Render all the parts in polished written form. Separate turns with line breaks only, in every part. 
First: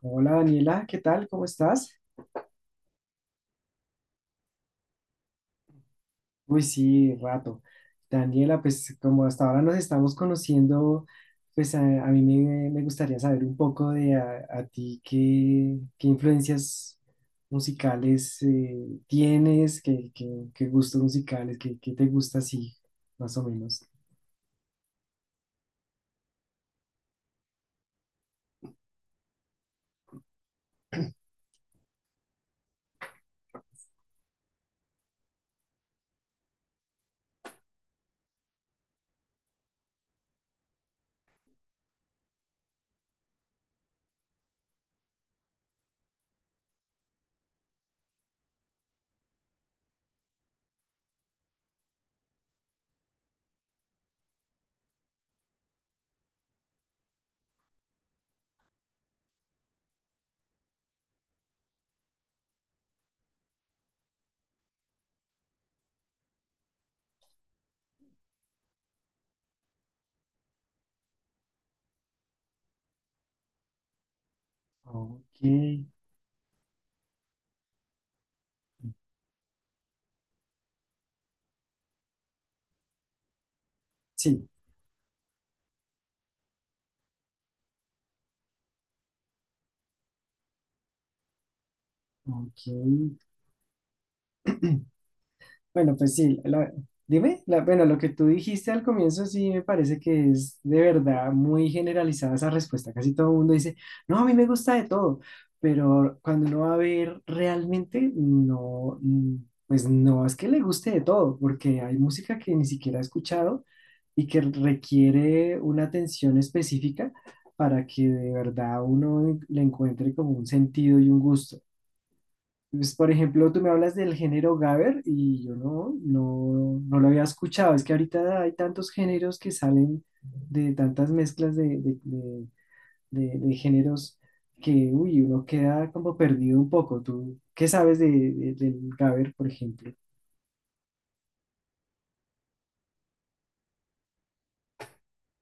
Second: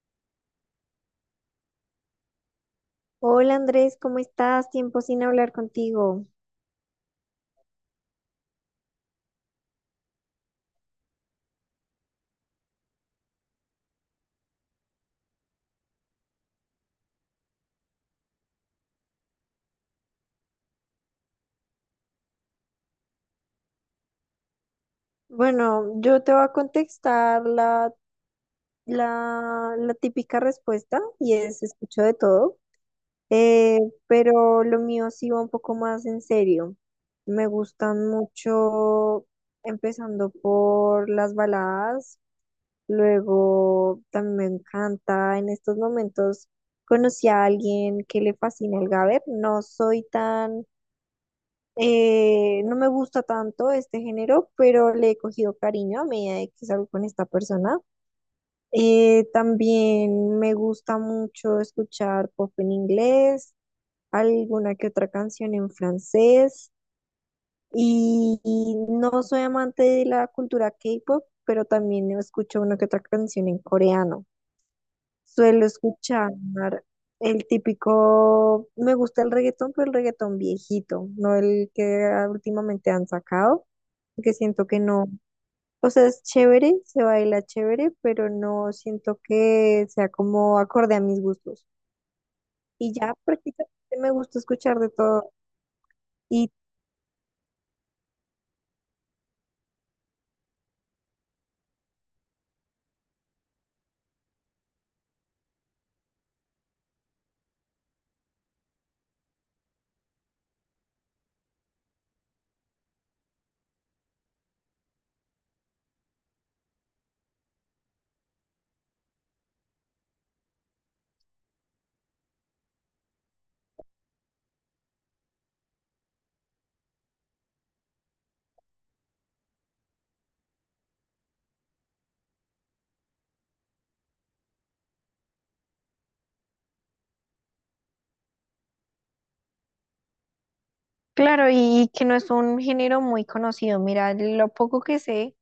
Hola, Daniela, ¿qué tal? ¿Cómo estás?
Hola Andrés, ¿cómo estás? Tiempo sin hablar contigo.
Uy, sí, rato. Daniela, pues como hasta ahora nos estamos conociendo, pues a mí me gustaría saber un poco de a ti qué, influencias musicales tienes, qué, qué gustos musicales, qué, qué te gusta así, más o menos.
Bueno, yo te voy a contestar la típica respuesta y es escucho de todo, eh, pero lo mío sí va un poco más en serio. Me gustan mucho, empezando por las baladas, luego también me encanta en estos momentos conocí a alguien que le fascina el gaber. No soy tan no me gusta tanto este género, pero le he cogido cariño a medida de que salgo con esta persona. También me gusta mucho escuchar pop en inglés, alguna que otra canción en francés y no soy amante de la cultura K-pop, pero también escucho una que otra canción en coreano.
Ok,
Suelo escuchar el típico, me gusta el reggaetón, pero el reggaetón viejito, no el que últimamente han sacado, porque
sí,
siento que no, o sea, es chévere, se baila chévere, pero no siento que sea como acorde a mis gustos.
ok.
Y ya prácticamente me gusta escuchar de todo.
Bueno, pues sí,
Y
dime, bueno, lo que tú dijiste al comienzo sí me parece que es de verdad muy generalizada esa respuesta. Casi todo el mundo dice, no, a mí me gusta de todo, pero cuando uno va a ver realmente, no, pues no es que le guste de todo, porque hay música que ni siquiera he escuchado y que requiere una atención específica para que de verdad uno le encuentre como un sentido y un gusto. Pues, por ejemplo, tú me hablas del género gabber y yo no, no lo había escuchado. Es que ahorita hay tantos géneros que salen de tantas mezclas de, de géneros que, uy, uno queda como perdido un poco. ¿Tú qué sabes de, del gabber, por ejemplo?
claro, y que no es un género muy conocido. Mira, lo poco que sé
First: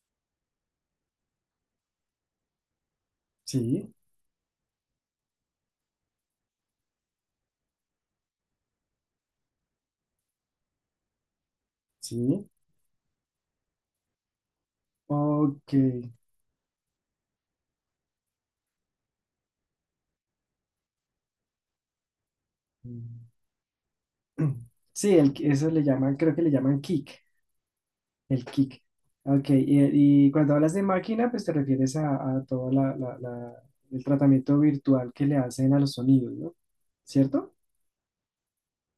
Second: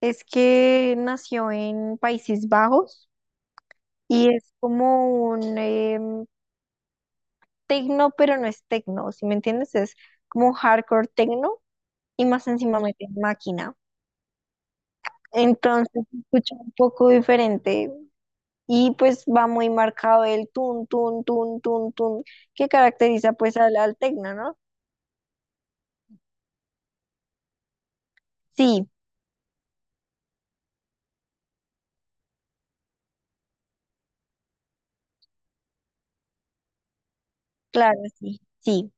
es que nació en Países Bajos.
Sí,
Y es como un tecno, pero no es tecno, ¿si me entiendes? Es como hardcore tecno y más
sí.
encima mete máquina.
Ok.
Entonces se escucha un poco diferente y pues va muy marcado el tun, tun, tun, tun, tun, que caracteriza pues al tecno, ¿no?
Sí, el, eso le llaman, creo que le llaman kick. El kick.
Sí,
Ok, y cuando hablas de máquina, pues te refieres a todo la, el tratamiento virtual que le hacen a los sonidos, ¿no? ¿Cierto?
claro, sí, sí.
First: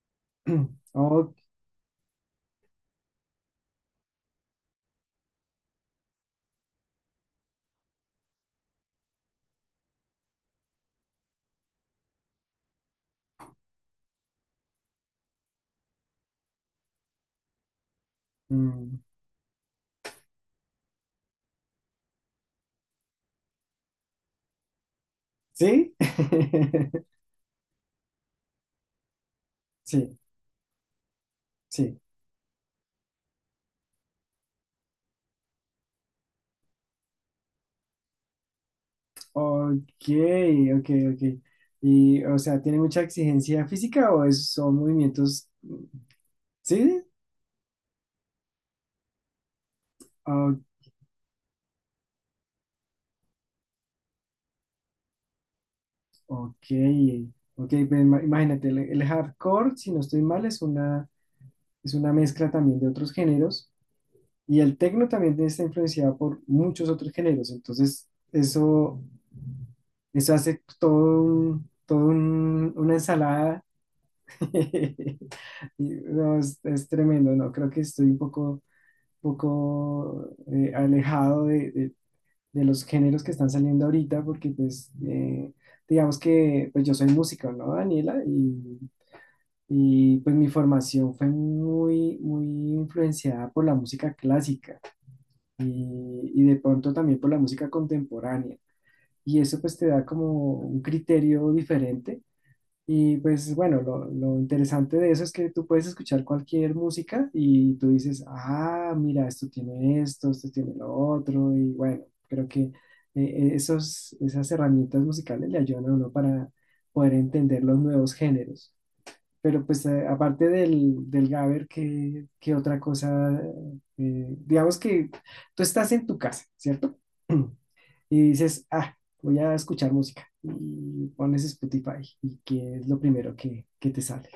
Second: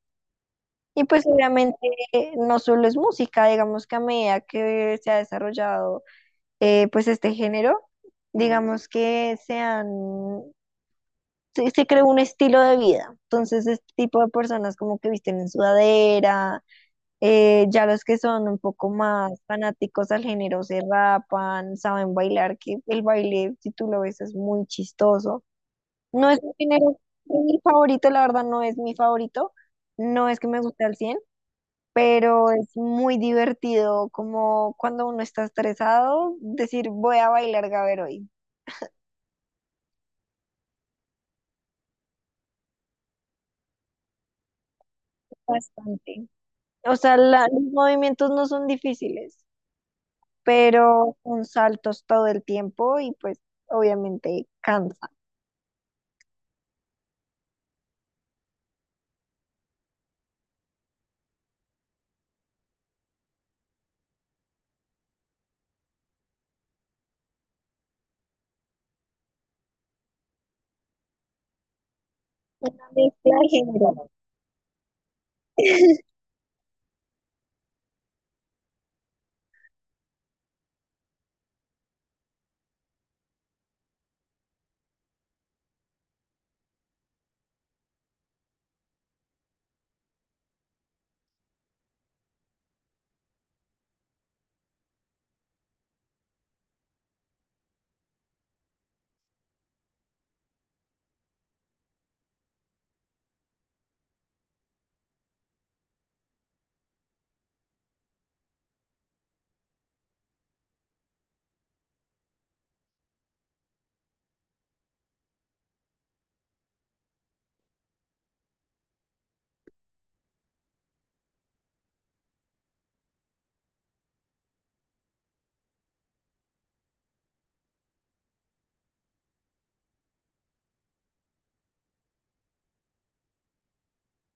Y pues
Oh,
obviamente no solo es música, digamos que a medida que se ha desarrollado pues este género, digamos que se, se creó un estilo de vida. Entonces, este tipo de personas como que visten en sudadera, ya los que son un poco
mm,
más fanáticos al género se rapan, saben bailar, que el baile, si tú lo ves, es muy chistoso.
¿sí?
No es un género mi favorito, la verdad no es mi favorito,
Sí,
no es que me guste al cien,
sí.
pero es muy divertido, como cuando uno está estresado, decir voy a bailar gaber hoy,
Ok, ok, ok. Y, o sea, ¿tiene mucha exigencia física o son movimientos? Mm.
bastante. O
¿Sí?
sea, los movimientos no son difíciles,
Oh,
pero con saltos todo el tiempo y pues obviamente cansa.
ok, ok. Pues, imagínate, el hardcore, si no estoy mal, es una mezcla también de otros géneros. Y el tecno también está influenciado por muchos otros géneros, entonces eso hace todo
Una
una
mezcla de
ensalada.
género.
Y, no, es tremendo, ¿no? Creo que estoy un poco, alejado de, de los géneros que están saliendo ahorita, porque pues digamos que pues yo soy músico, ¿no, Daniela? Y pues mi formación fue muy, muy influenciada por la música clásica y de pronto también por la música contemporánea. Y eso pues te da como un criterio diferente. Y pues bueno, lo interesante de eso es que tú puedes escuchar cualquier música y tú dices, ah, mira, esto tiene esto, esto tiene lo otro. Y bueno, creo que esos, esas herramientas musicales le ayudan a uno para poder entender los nuevos géneros. Pero pues aparte del, del Gaber, ¿qué, qué otra cosa? Digamos que tú estás en tu casa, ¿cierto? Y dices, ah, voy a escuchar música. Y pones Spotify. ¿Y qué es lo primero que te sale?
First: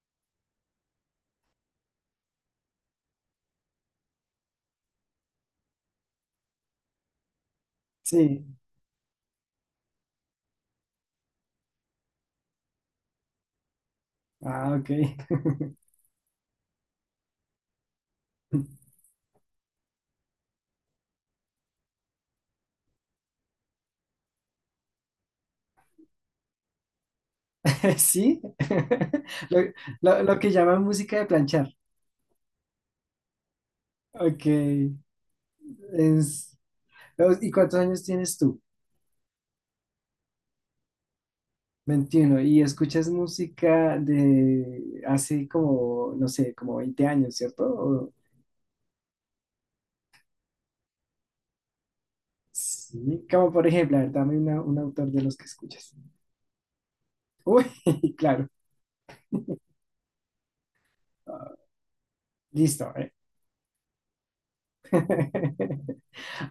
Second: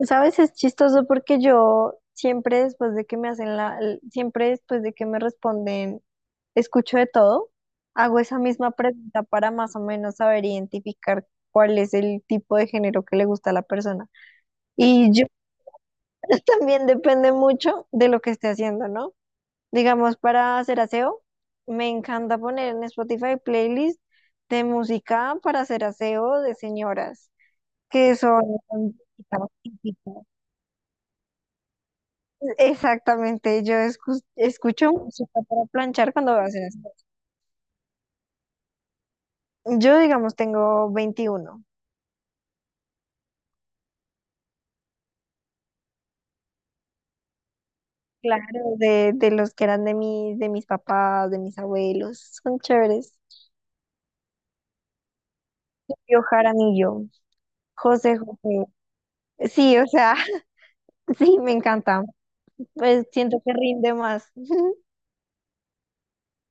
¿Sabes? Es chistoso porque yo siempre después de que me hacen siempre después de que me responden, escucho de todo, hago esa
Sí.
misma pregunta para más o menos saber identificar cuál es el tipo de género que le gusta a la persona.
Ah, ok.
Y yo también depende mucho de lo que esté haciendo, ¿no? Digamos, para hacer aseo, me encanta poner en Spotify playlist de música para hacer aseo de señoras, que
Sí.
son típicas,
Lo,
típicas.
lo que llaman música de planchar.
Exactamente, yo
Ok.
escucho música para planchar cuando voy a
Es-
hacer aseo.
¿Y cuántos años tienes tú?
Yo, digamos, tengo 21.
21. Y escuchas música de hace como, no sé, como 20 años, ¿cierto? O
Claro, de los que eran de mis papás, de mis abuelos, son chéveres.
sí, como por ejemplo, a ver, dame un autor de los que escuchas.
Yo Jaramillo,
Uy,
José
claro.
José. Sí, o sea, sí, me
Ah,
encanta.
listo,
Pues
¿eh?
siento que rinde más.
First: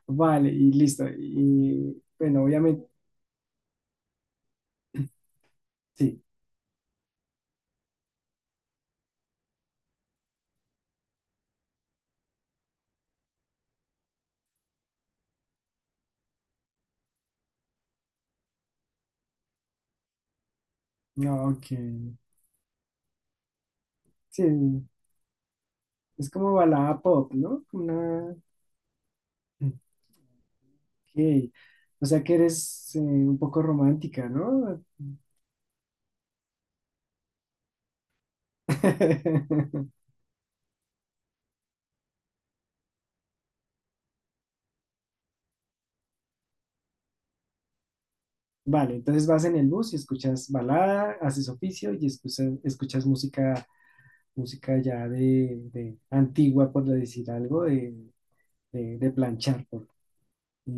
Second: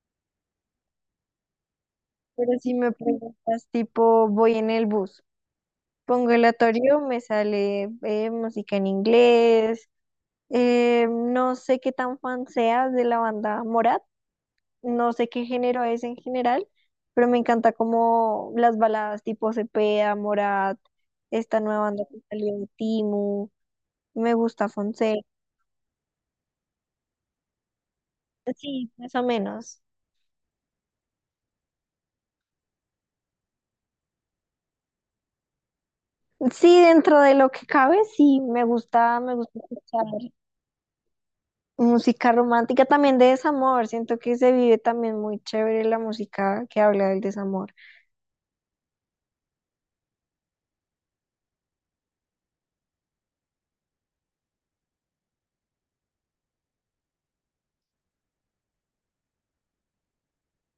Vale, y listo. Y bueno,
Pero si
obviamente,
me preguntas, tipo, voy en el bus,
sí.
pongo el aleatorio, me sale música en inglés, no sé qué tan fan seas de la banda Morat, no sé qué género es en general, pero me encanta como las baladas tipo Cepeda, Morat,
No,
esta nueva banda
ok.
que salió de Timu, me
Sí,
gusta Fonseca,
es como balada pop, ¿no? Una...
sí, más o menos.
Ok. O sea que eres un poco romántica, ¿no?
Sí, dentro de lo que cabe, sí, me gusta escuchar. Música romántica también de desamor. Siento que se vive también muy chévere la música que habla del desamor,
Vale, entonces vas en el bus y escuchas balada, haces oficio y escuchas, escuchas música, música ya de antigua, por decir algo, de planchar.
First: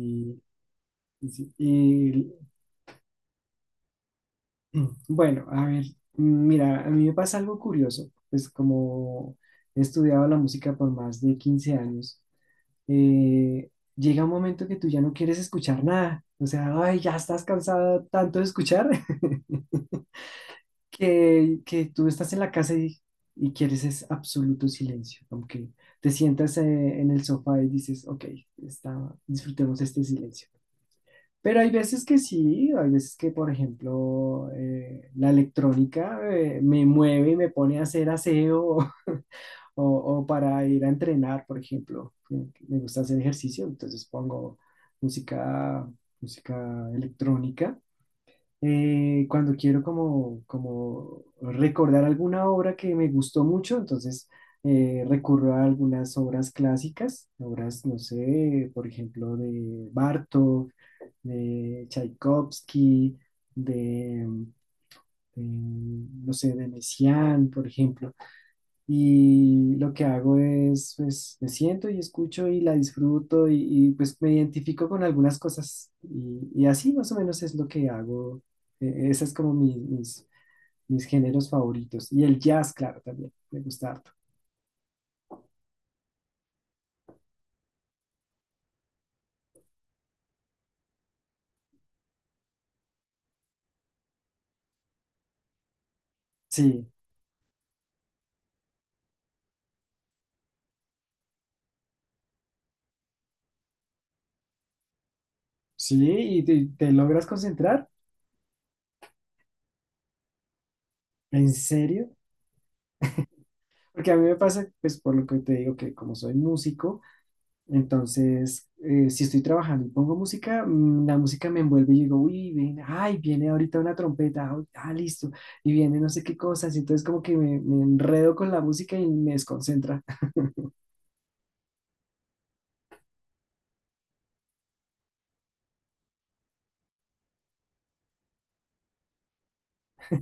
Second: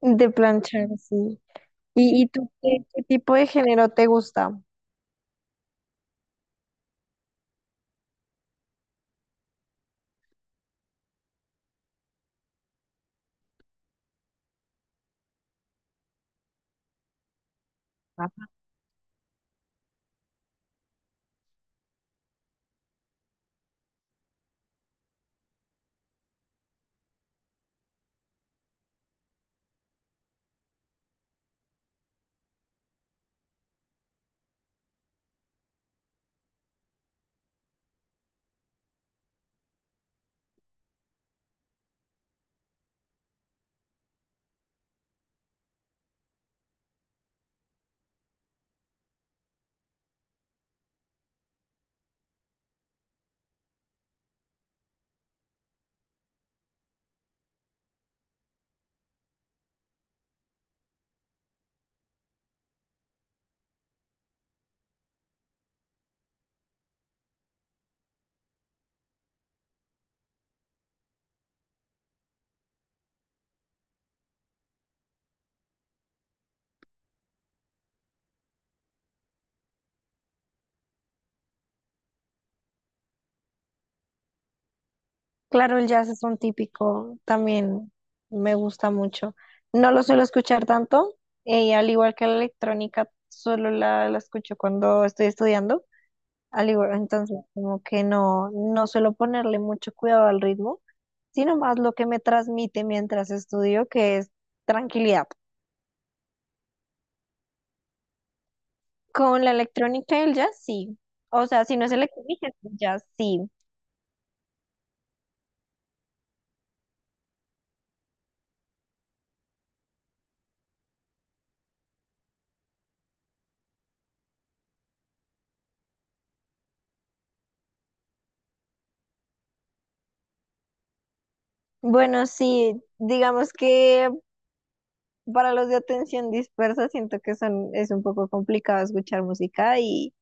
de planchar,
y
sí.
sí,
Y
y,
tú qué, qué tipo de género te gusta?
bueno, a ver, mira, a mí me pasa algo curioso, pues como he estudiado la música por más de 15 años, eh, llega un momento que tú ya no quieres escuchar nada, o sea, ay, ya estás cansado tanto de escuchar que tú estás en la casa y quieres es absoluto silencio, aunque te sientas en el sofá y dices, ok, está, disfrutemos este silencio. Pero hay veces que sí, hay veces que, por ejemplo, la electrónica me mueve y me pone a hacer aseo o para ir a entrenar, por ejemplo. Me gusta hacer ejercicio, entonces pongo música, música electrónica cuando quiero como, como recordar alguna obra que me gustó mucho, entonces recurro a algunas obras clásicas, obras, no sé, por ejemplo, de Bartók, de Tchaikovsky, de, no sé, de Messiaen, por ejemplo. Y lo que hago es, pues, me siento y escucho y la disfruto y, pues me identifico con algunas cosas. Y así más o menos es lo que hago. Ese es como mis, mis géneros favoritos. Y el jazz, claro, también. Me gusta harto.
Claro, el jazz es un típico, también me gusta mucho. No lo suelo escuchar tanto, al igual que la electrónica, solo la escucho cuando estoy estudiando. Al
Sí,
igual, entonces, como que no, no suelo ponerle mucho cuidado al ritmo, sino más lo que me transmite mientras estudio, que es tranquilidad.
sí, y te logras concentrar.
Con la electrónica y el jazz, sí. O
¿En
sea, si no es
serio?
electrónica, es jazz, sí.
Porque a mí me pasa, pues por lo que te digo, que como soy músico, entonces si estoy trabajando y pongo música, la música me envuelve y digo, uy, viene, ay, viene ahorita una trompeta, ah, ah, listo, y viene no sé qué cosas, y entonces como que me enredo con la música y me desconcentra.
Bueno, sí, digamos que para los de atención dispersa siento que son, es un poco complicado escuchar música y,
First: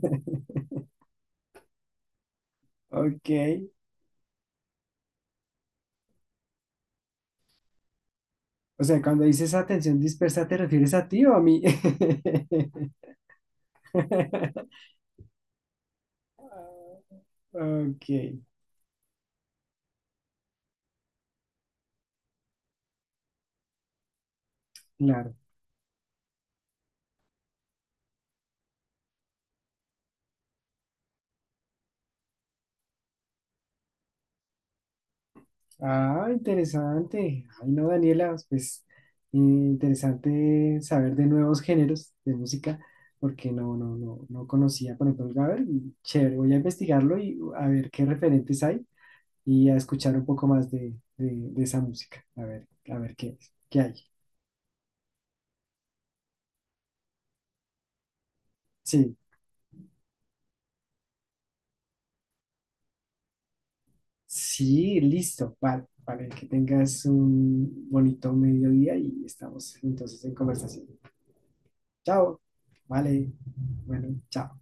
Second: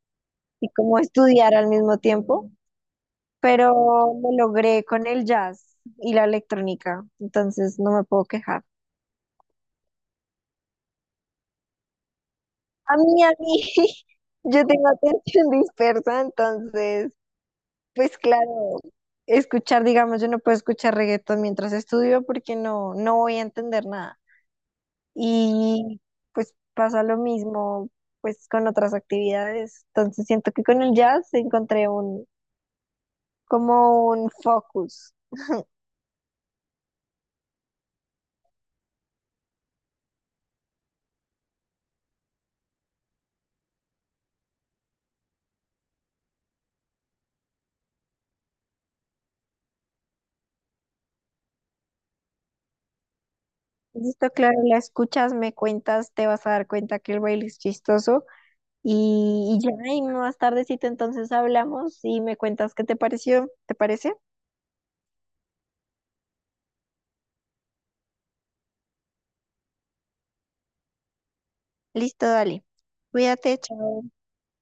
y como estudiar al mismo tiempo,
Ok.
pero me logré con el jazz y la electrónica, entonces no me puedo quejar.
O sea, cuando dices atención dispersa, ¿te refieres a ti o a mí?
A mí, yo tengo atención dispersa, entonces
Ok,
pues claro, escuchar, digamos, yo no puedo escuchar reggaetón mientras estudio porque no, no voy a entender nada.
claro.
Y pues pasa lo mismo pues con otras actividades. Entonces siento que con el jazz encontré un, como un focus.
Ah, interesante. Ay, no, Daniela, pues interesante saber de nuevos géneros de música, porque no, no, no, no conocía, por ejemplo, el Gabber, y chévere, voy a investigarlo y a ver qué referentes hay y a escuchar un poco más de esa música, a ver qué es, qué hay.
Listo, claro, la escuchas, me cuentas, te vas a dar cuenta que el baile es chistoso
Sí,
y ya, y más tardecito entonces hablamos y me cuentas qué te pareció, ¿te parece?
sí, listo, vale, vale, que tengas un bonito mediodía y estamos entonces en conversación.
Listo,
Chao,
dale.
vale,
Cuídate, chao.
bueno, chao.